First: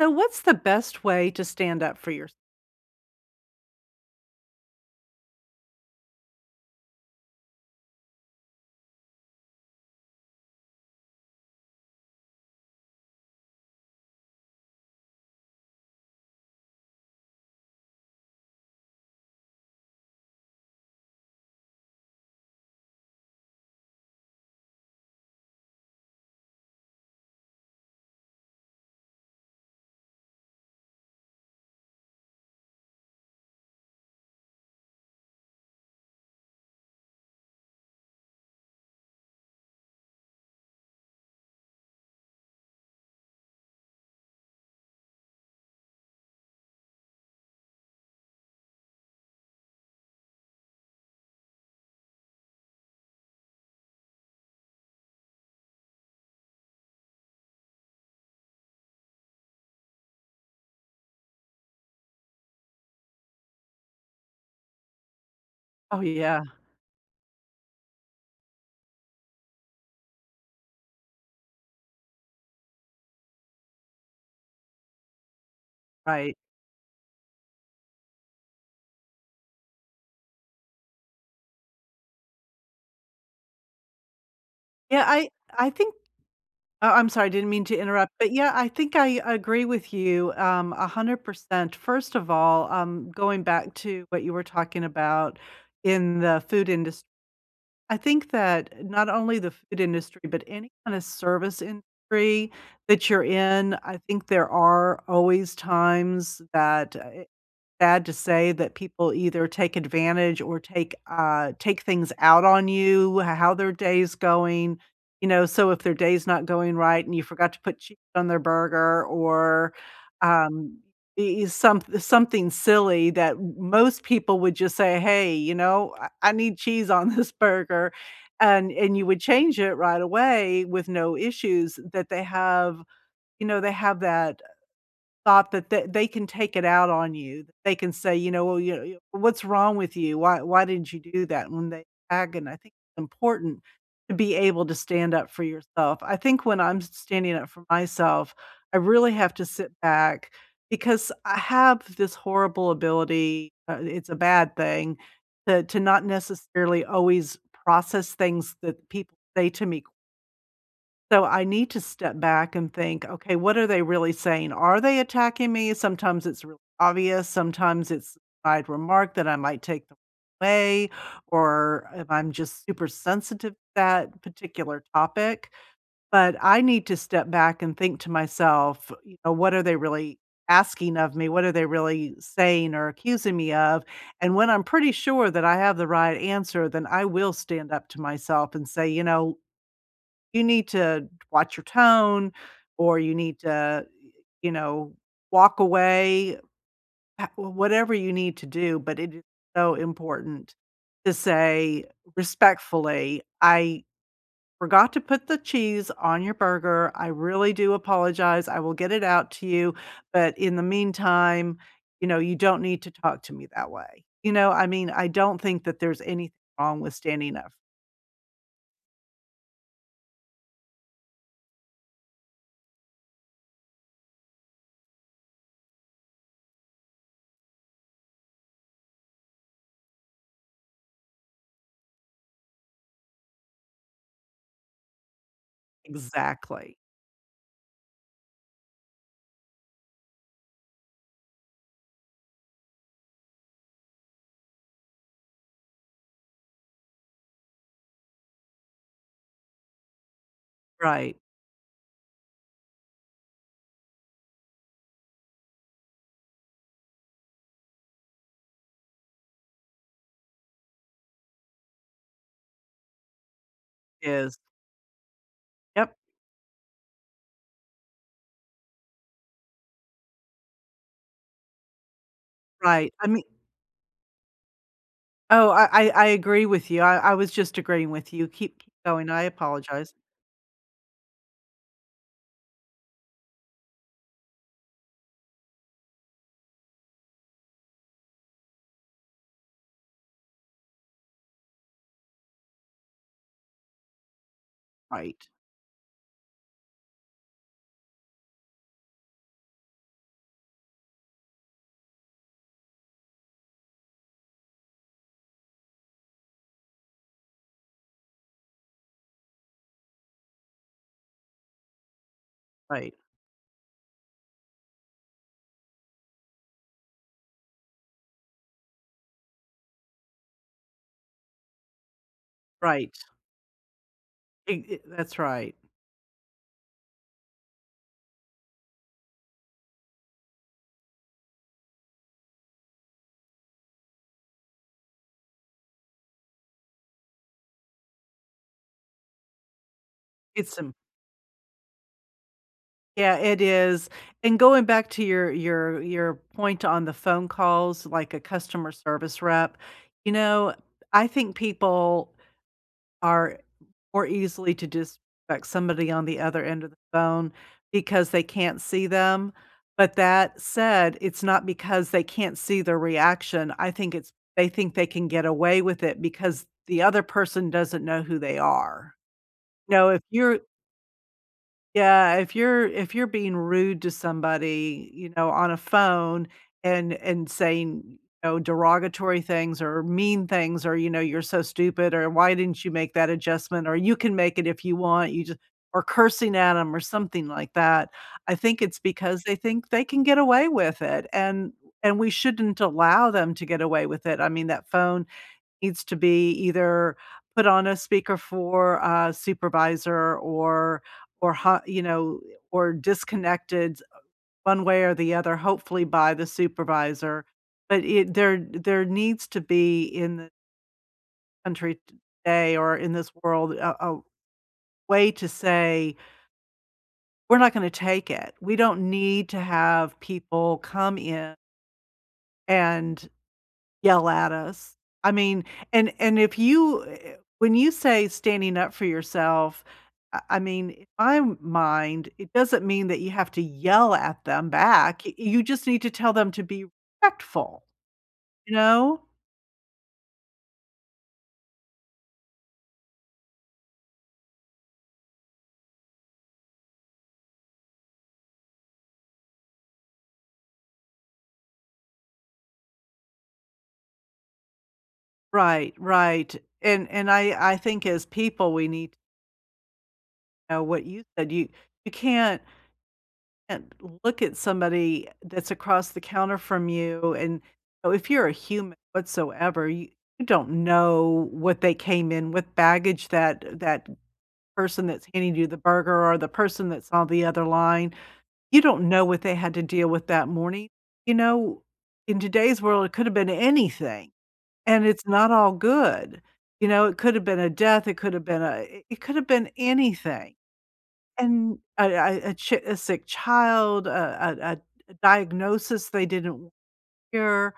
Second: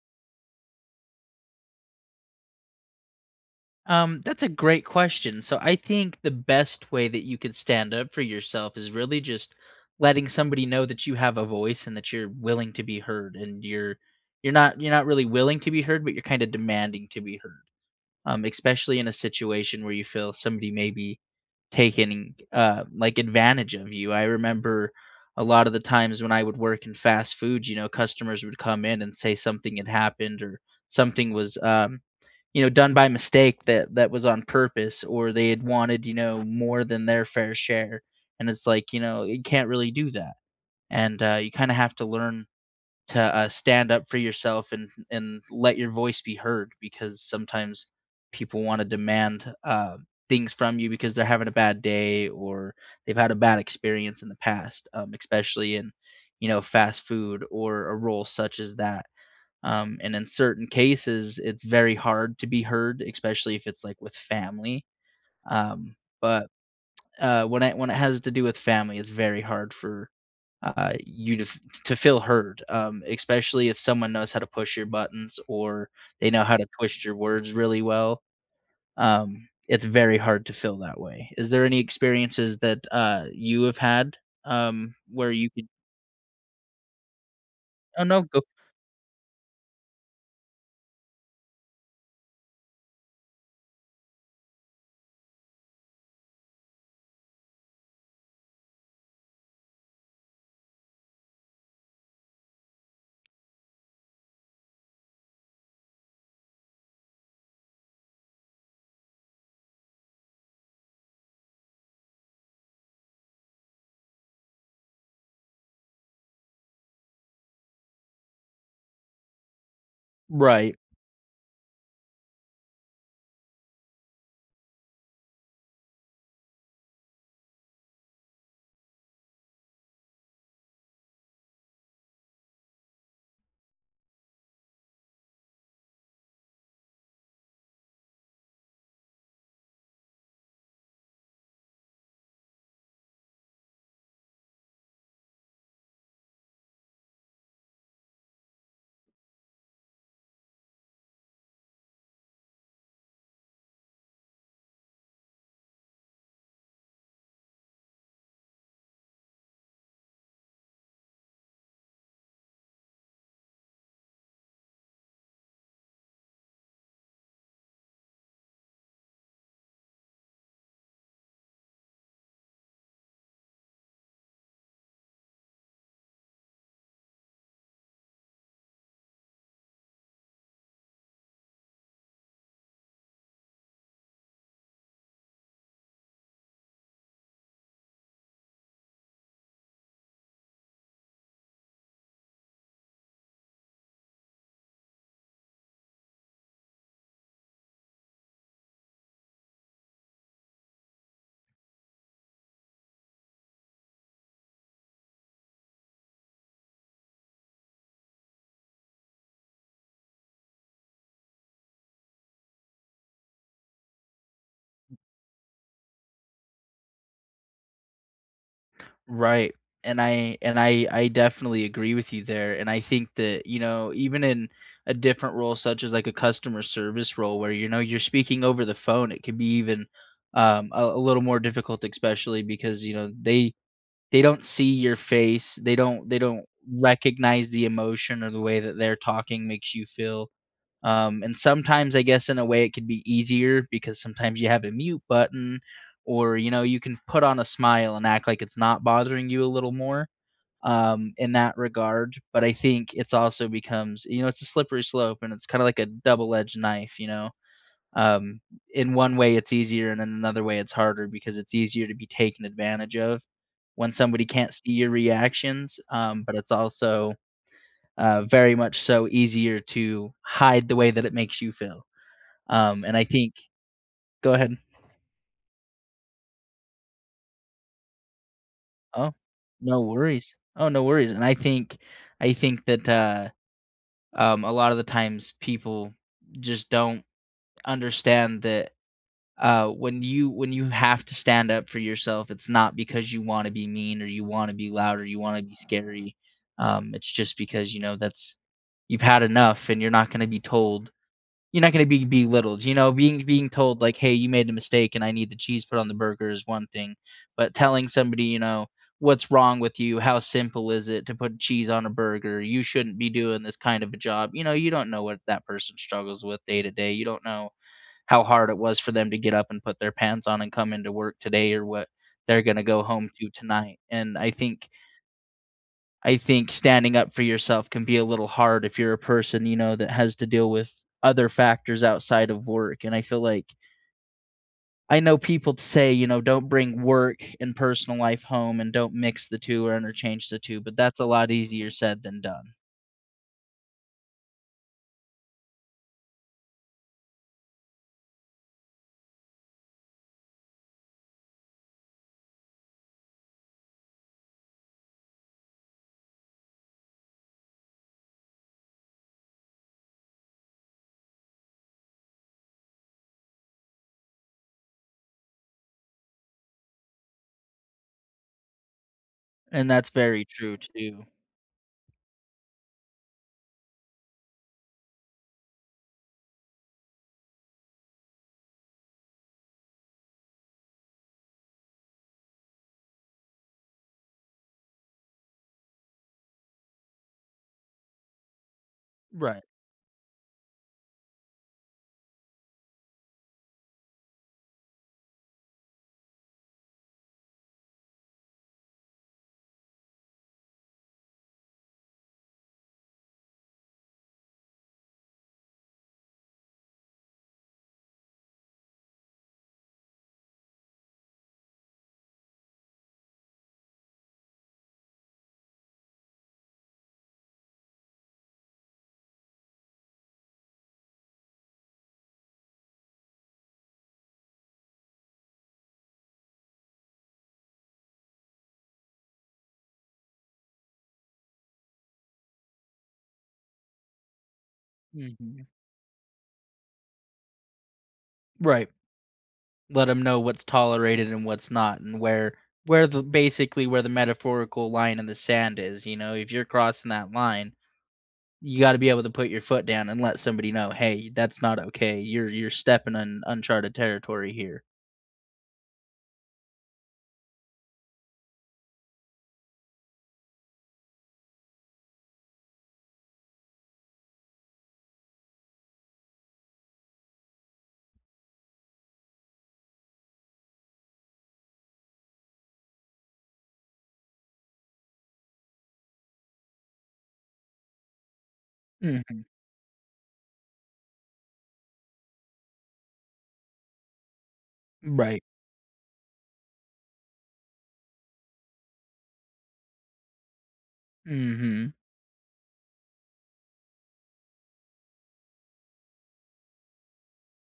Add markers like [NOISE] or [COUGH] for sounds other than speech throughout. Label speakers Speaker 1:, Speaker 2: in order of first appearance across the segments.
Speaker 1: So what's the best way to stand up for yours
Speaker 2: Um, that's a great question, so I think the best way that you could stand up for yourself is really just letting somebody know that you have a voice and that you're willing to be heard, and you're you're not you're not really willing to be heard, but you're kinda demanding to be heard. Um, especially in a situation where you feel somebody may be taking, uh, like, advantage of you. I remember a lot of the times when I would work in fast food, you know, customers would come in and say something had happened or something was, um, you know, done by mistake that that was on purpose or they had wanted, you know, more than their fair share, and it's, like, you know, you can't really do that, and, uh, you kinda have to learn to, uh, stand up for yourself and and let your voice be heard, because sometimes people wanna demand, uh, things from you because they're having a bad day or they've had a bad experience in the past, um, especially in, you know, fast food or a role such as that, um, and in certain cases, it's very hard to be heard, especially if it's, like, with family, um,
Speaker 1: Oh, yeah.
Speaker 2: but, when it when it has to do with family, it's very hard for, uh, you to f to feel heard, um, especially if someone knows how to push your buttons or they
Speaker 1: Right.
Speaker 2: know how to twist your words really well. Um, it's very hard to feel that way. Is there any experiences that, uh, you have had, um,
Speaker 1: Yeah, I
Speaker 2: where you [UNINTELLIGIBLE]
Speaker 1: I think oh, I'm sorry, I didn't mean to
Speaker 2: Oh
Speaker 1: interrupt.
Speaker 2: no,
Speaker 1: But,
Speaker 2: go
Speaker 1: yeah, I think I agree with you, um, 100%. First of all, um, going back to what you were talking about in the food indust I think that not only the food industry, but any kind of service industry that you're in, I think there are always times that, I sad to say, that people either take advantage or take uh, take things out on you, how their day is going. You know, so if their day is not going right and you forgot to put cheese on their burger, or,
Speaker 2: Right.
Speaker 1: um, e e some something silly that m most people would just say, "Hey, you know, I I need cheese on this burger," and and you would change it right away with no issues that they have, you know, they have that, uh, thought that th they can take it out on you. They can say, "You know, well, you you, what's wrong with you? Why why didn't you do that?" And they agoni I think important to be able to stand up for yourself. I think when I'm s standing up for myself, I really have to sit back, because I have this horrible ability uh, i it's a bad thing- to to not necessarily always process things that people say to me so I need to step back and think, "Okay, what are they really saying? Are they attacking me?" Sometimes it's really obvious, sometimes it's I'd remark that I might take them away, or if I'm just super sensitive to that particular topic, but I need to step back and think to myself, you know, "What are they really asking of me? What are they really saying or accusing me of," and when I'm pretty sure that I have the right answer, then I will stand up to myself and say, "You know, you need to watch your tone, or you need to, you know, walk away," uh, w whatever you need to do, but it is so important to say respectfully, "I forgot to put the cheese on your burger, I really do apologize, I will get it out to you, but in the meantime, you know, you don't need to talk to me that way." You know? I mean, I don't think that there's anything wrong with standing up.
Speaker 2: Right. And I and I I definitely agree with you there, and I think that, you know, even in a different role such as, like, a customer service role where, you know, you're speaking over the phone, it could be even, um, a a little more difficult especially because, you know, they they don't see your face. They don't they don't
Speaker 1: Exactly.
Speaker 2: recognize the emotion or the way that they're talking makes you feel, um, and sometimes, I guess, in a way, it could be easier because sometimes you have a mute button or, you know, you can put on a smile and act like it's not bothering you a little more, um,
Speaker 1: Right.
Speaker 2: in that regard. But I think it's also becomes, you know, it's a slippery slope, and it's kinda like a double edged knife. You know? Um, in one way, it's easier, and in another way, it's harder because it's easier to be taken advantage of when somebody
Speaker 1: Yes.
Speaker 2: can't see your reactions,
Speaker 1: Yep.
Speaker 2: um, but it's also, uh, very much so easier to hide the way that it makes you feel. Um,
Speaker 1: Right.
Speaker 2: and I
Speaker 1: I mean
Speaker 2: think go ahead.
Speaker 1: Oh I I I agree with you. I I was just agreeing with you. Keep k going.
Speaker 2: Oh,
Speaker 1: I
Speaker 2: no
Speaker 1: apologize.
Speaker 2: worries. Oh, no worries. And I think I think that, uh, um, a lot of the times, people just don't understand that, uh, when you when you have to stand up for yourself, it's not because you wanna be mean or you wanna be loud or you
Speaker 1: Right.
Speaker 2: wanna be scary. Um, it's just because, you know, that's you've had enough and you're not gonna be told you're not gonna be belittled. You know? Being being told, like, "Hey. You made a mistake, and I need the cheese put on the burger," is one thing. But telling somebody, you know, "What's wrong with you? How simple is it to put cheese on a burger? You
Speaker 1: Right.
Speaker 2: shouldn't be doing this kind of a job." You know? You don't know what that person struggles with day to day. You don't know how hard it was for them to get up and put their pants on and come into work today or what they're gonna go
Speaker 1: Right.
Speaker 2: home to tonight. And I
Speaker 1: Eh
Speaker 2: think
Speaker 1: I That's right.
Speaker 2: I think standing up for yourself can be a little hard if you're a person, you know, that has to deal with other factors outside of work, and I feel like I know people say, you know, don't bring work and personal life home and don't mix the 2 or interchange the
Speaker 1: It's
Speaker 2: 2,
Speaker 1: m
Speaker 2: but that's a lot easier said than done.
Speaker 1: Yeah, it is. And going back to your your your point on the phone calls, like a customer service rep, you know, I think people are more easily to dis spect somebody on the other end of the phone because they can't see them, but that said, it's not because they can't see their reaction. I think it's they think they can get away with it because the other person doesn't know who they are.
Speaker 2: And
Speaker 1: You know,
Speaker 2: that's
Speaker 1: if
Speaker 2: very
Speaker 1: you're
Speaker 2: true too.
Speaker 1: yeah, if you're if you're being rude to somebody, you know, on a phone and and saying, you know, derogatory things or mean things or, you know, "You're so stupid" or "Why didn't you make that adjustment" or "You can make it if you want," you just or cursing at 'em or something like that. I think it's because they
Speaker 2: Right.
Speaker 1: think they can get away with it, and and we shouldn't allow them to get away with it. I mean, that phone needs to be either put on a speaker for a supervisor or or how you know or disconnected one way or the other, hopefully by the supervisor. But i there there needs to be in the country today or in this world a a way to say ""e're not gonna take it. We don't need to have people come in" "and yell at us." I mean and and if you eh eh when you say standing up for yourself, I I mean, in my mind, it doesn't mean that you have to yell at them back. Y you
Speaker 2: Mhm.
Speaker 1: just need to tell them to be respectful. You
Speaker 2: Right.
Speaker 1: know?
Speaker 2: Let 'em know what's tolerated and what's not and where where the basically where the metaphorical line in the sand is. You know? If you're crossing that line, you gotta be able to put your foot down and let somebody know, "Hey, that's not okay. You're you're stepping on uncharted territory here."
Speaker 1: Right, right. And and I I think as people, we need Know what you do you you can't can't look at somebody that's across the counter from you, and know if you're a human whatsoever, you don't know what they came in with, baggage that that person that's handing you the burger or the person that's on the other line, you don't know what
Speaker 2: Mhm.
Speaker 1: they had to deal with that morning. You know, in today's world, it could have been anything, and
Speaker 2: Mm,
Speaker 1: it's
Speaker 2: right.
Speaker 1: not all good. You know? It could've been a death, it could've been a eh it could have been anything. An
Speaker 2: Mhm.
Speaker 1: a a a chi a sick child, a a a diagnosis they didn't wa hear.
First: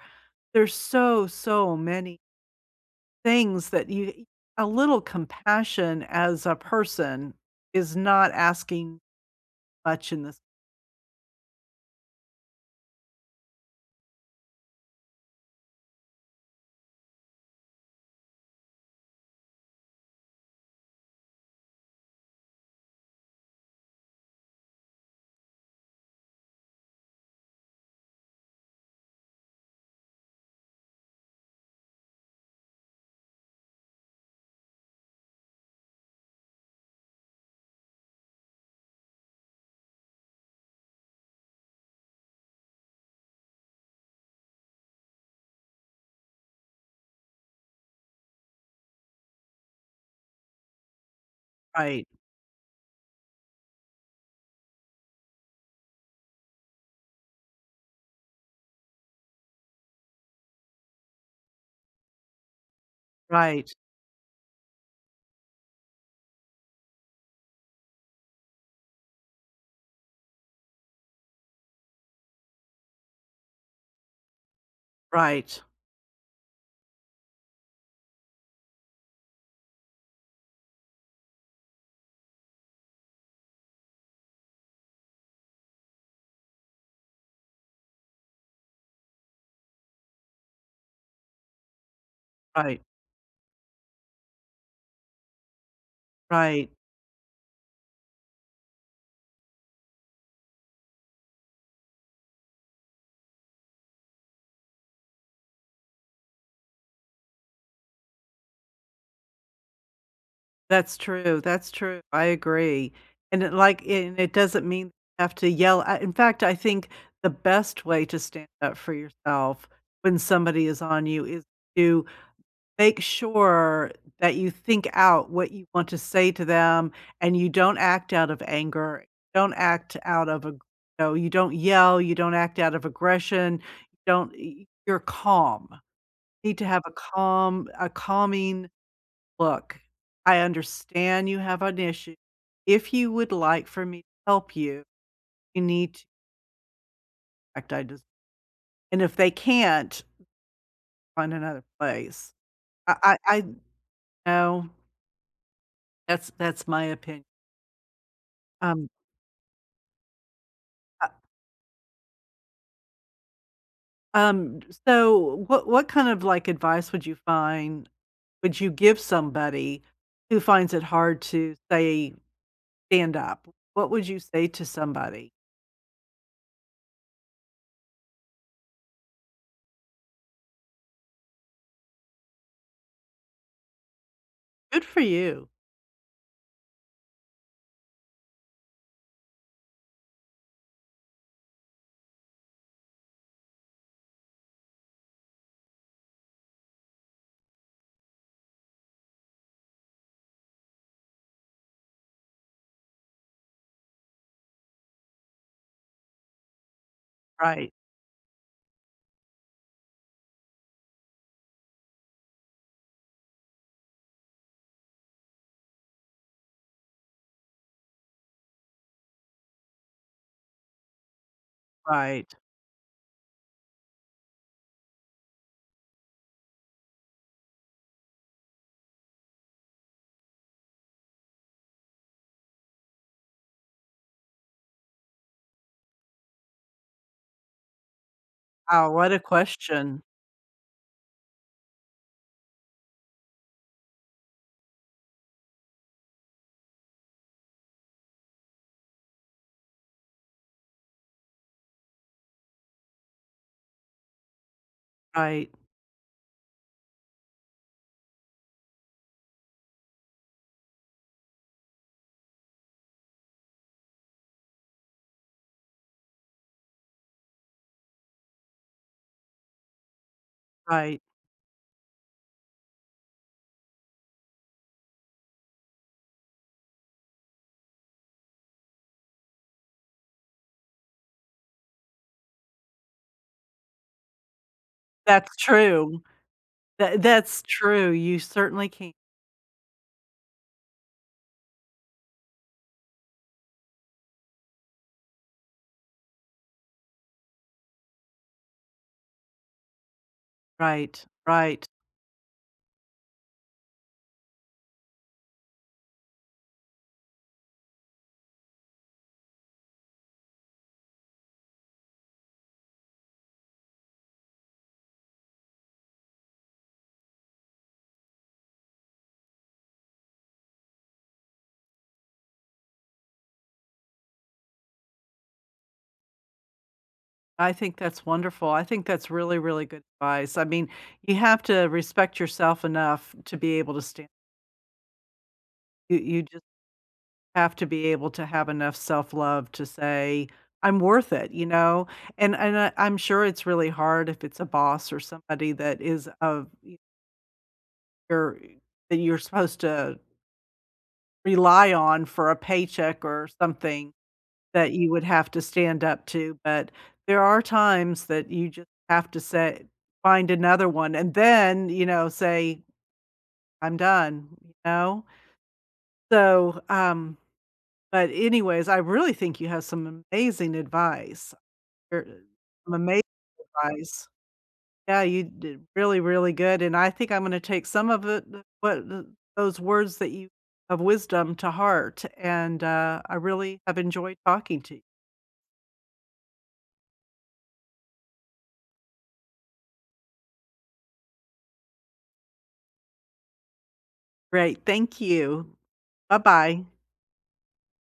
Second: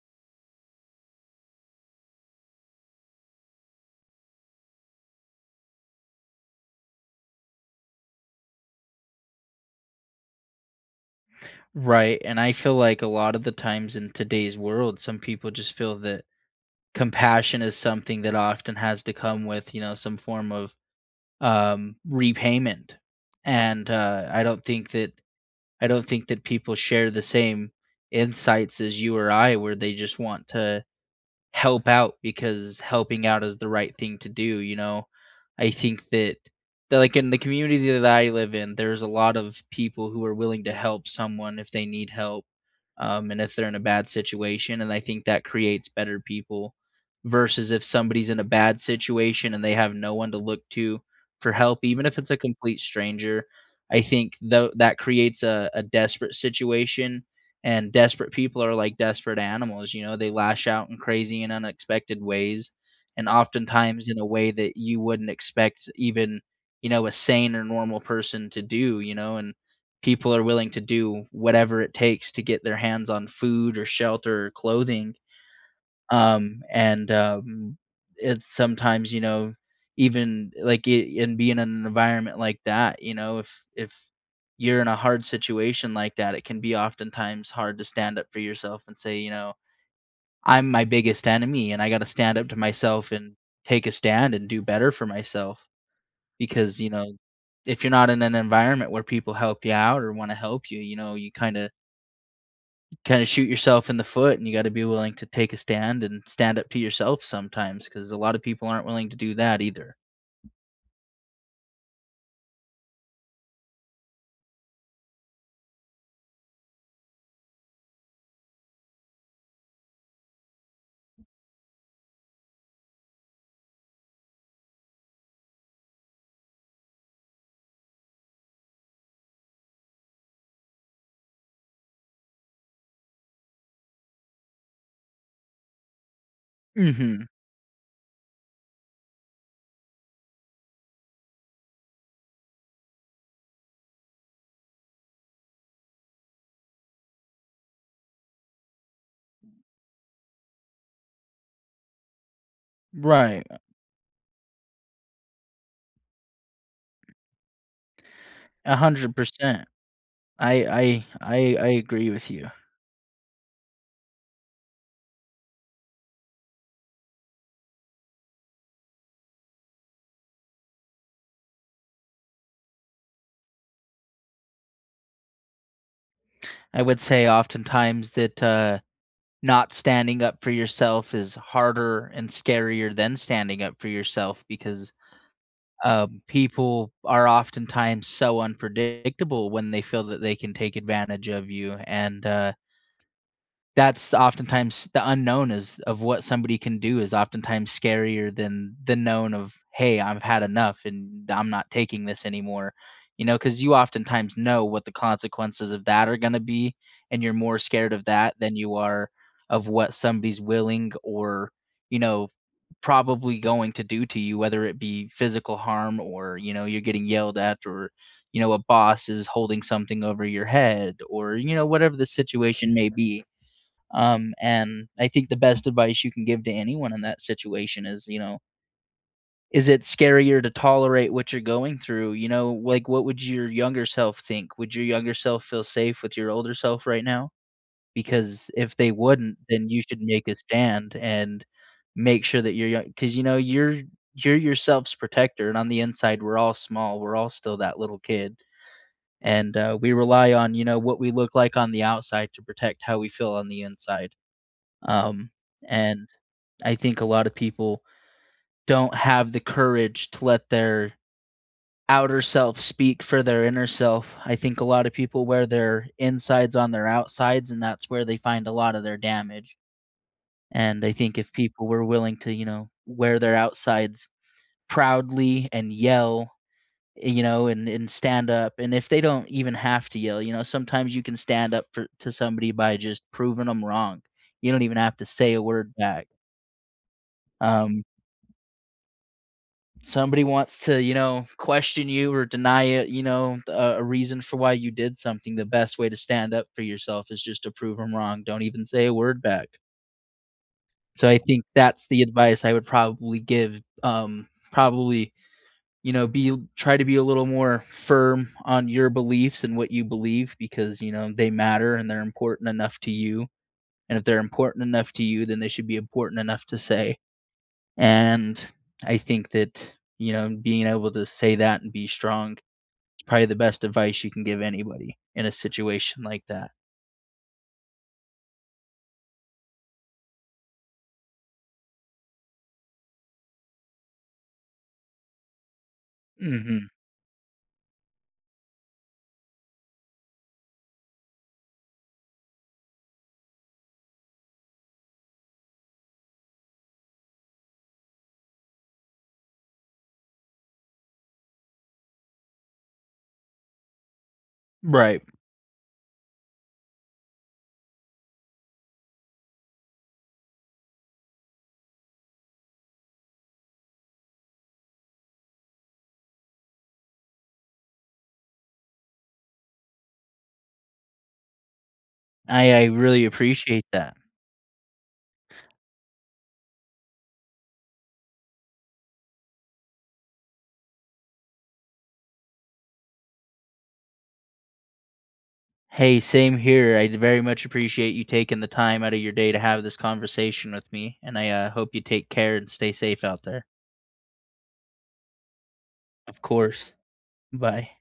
Speaker 1: There's so, so many things that you a little compassion as a person is not asking much in this
Speaker 2: Right, and I feel like a lot of the times in today's world, some people just feel that compassion is something that often has to come with, you know, some form of, um, repayment. And, uh, I don't think that I don't think that people share the same insights as you or I where they just want to help out because helping out is the right thing to do, you know? I think that, like that like in the community that I live in, there's a lot of people who are willing to help someone if they need help, um, and if they're in a bad situation and I think that creates better people versus if somebody's in a bad situation and they have no one to look to for help even
Speaker 1: Right.
Speaker 2: if it's a complete stranger. I think tho that creates a a desperate situation, and desperate people are like desperate animals, you know, they lash out in crazy and unexpected ways and
Speaker 1: Right.
Speaker 2: oftentimes in a way that you wouldn't expect even, you know, a sane or normal person to do, you know, and people are willing to do whatever it takes to get their hands on food or shelter or clothing.
Speaker 1: Right.
Speaker 2: Um, and, um, it's sometimes, you know, even, like, in being in an environment like that, you know, if if you're in a hard situation like that, it can be oftentimes hard to stand up for yourself and say, you know, "I'm my biggest enemy, and I gotta stand up to
Speaker 1: Right.
Speaker 2: myself and take a stand and do better for myself."
Speaker 1: Right.
Speaker 2: Because, you know, if you're not in an environment where people help you out or wanna help you, you know, you kinda kinda shoot yourself in the foot, and you gotta be willing to take a stand and stand up to yourself sometimes 'cause a lot of people aren't willing to do that either.
Speaker 1: That's true, that's true, I agree, and it, like, and it doesn't mean you have to yell, ah in fact, I think the best way to stand up for yourself when somebody is on you is to make sure that you think out what you want to say to them, and you don't act out of anger, don't act out of you you don't yell, you don't act out of aggression, don't y y you're calm. You need to have a
Speaker 2: Mhm.
Speaker 1: calm a calming look. "I understand you have an issue. If you would like for me to help you, you need t" act I des And if they can't find another place. I I I
Speaker 2: Right, a
Speaker 1: know. that's that's my opin
Speaker 2: a
Speaker 1: Um
Speaker 2: hundred percent. I
Speaker 1: I
Speaker 2: I I I agree with you.
Speaker 1: Um, so, what what kind of, like, advice would you find would you give somebody who finds it hard to say, stand up? What would you say to somebody?
Speaker 2: I would say oftentimes that, uh, not standing up for yourself is harder and scarier than standing up for yourself
Speaker 1: Good
Speaker 2: because,
Speaker 1: for you.
Speaker 2: um, people are oftentimes so unpredictable when they feel that they can take advantage of you, and, uh that's oftentimes the unknown is of what somebody can do is oftentimes scarier than the known of, "Hey, I've had enough, and I'm not taking this anymore." You know, 'cause you oftentimes know what the consequences of that are gonna be, and you're more
Speaker 1: Right.
Speaker 2: scared of that than you are of what somebody's willing or, you know, probably going to do to you, whether it be physical harm or, you know, you're getting yelled at or, you know, a boss is holding something over your head or, you know, whatever the
Speaker 1: Right.
Speaker 2: situation may be. Um, and I think the best advice you can give to anyone in that situation is, you know "is it scarier to tolerate what you're going through, you know, like, what would your younger self think, would your younger self feel safe with your older self right now?" Because if
Speaker 1: Oh,
Speaker 2: they
Speaker 1: what a
Speaker 2: wouldn't, then you should
Speaker 1: question.
Speaker 2: make a stand and make sure that you're young 'cause, you know, you're you're yourself's protector, and on the inside, we're all small we're all still that little kid. And, uh, we rely on, you know, what we look like on the outside to protect how we feel on the inside. Um,
Speaker 1: Right.
Speaker 2: and I think a lot of people don't have the courage to let their outer self speak for their inner self, I think a lot of people wear their insides on their outsides, and that's where they find a lot of their damage. And I
Speaker 1: Right.
Speaker 2: think if people were willing to, you know, wear their outsides proudly and yell, eh, you know, and and stand up, and if they don't even have to yell, you know, sometimes you can stand up for to somebody by just proving 'em wrong. You don't even have to say
Speaker 1: That's
Speaker 2: a word
Speaker 1: true.
Speaker 2: back.
Speaker 1: Tha that's
Speaker 2: Um
Speaker 1: true, you certainly ca
Speaker 2: Somebody wants to, you know, question you or deny it, you know, a a reason for why you did something, the best way to stand up for yourself is just to prove 'em wrong, don't even say a word back.
Speaker 1: Right,
Speaker 2: So, I think
Speaker 1: right.
Speaker 2: that's the advice I would probably give, um, probably, you know, be "Try to be a little more firm on your beliefs and what you believe, because, you know, they matter and they're important enough to you. And, if they're important enough to you, then they should be important enough to say." And, I think that, you know, being able to say that and be strong is probably the best advice you can give anybody in a situation like that.
Speaker 1: I think that's wonderful. I think that's really, really good advice. I mean, you have to respect yourself enough to be able to stan You you ju
Speaker 2: Mhm.
Speaker 1: have to be able to have enough self love to say, "I'm worth it." You know? And and I I'm sure it's really hard if it's a boss or somebody that is of e or that you're supposed to rely on for a paycheck or something that you
Speaker 2: Right.
Speaker 1: would have to stand up to. But there are times that you just have to say "Find another one," and then, you know, say, "I'm done." You know? So, um but, anyways, I really think you have some amazing advice. You're
Speaker 2: I I
Speaker 1: amazing
Speaker 2: really appreciate that.
Speaker 1: advice. Yeah, you did really, really good. And I think I'm gonna take some of the the what th those words that you of wisdom to heart, and, uh, I really have enjoyed talking to you.
Speaker 2: Hey, same here. I'd very much appreciate you taking the time outta your day to have this conversation with me, and I, uh, hope you take care and stay safe out there.
Speaker 1: Great, thank you.
Speaker 2: Of
Speaker 1: Buh-bye.
Speaker 2: course. Bye.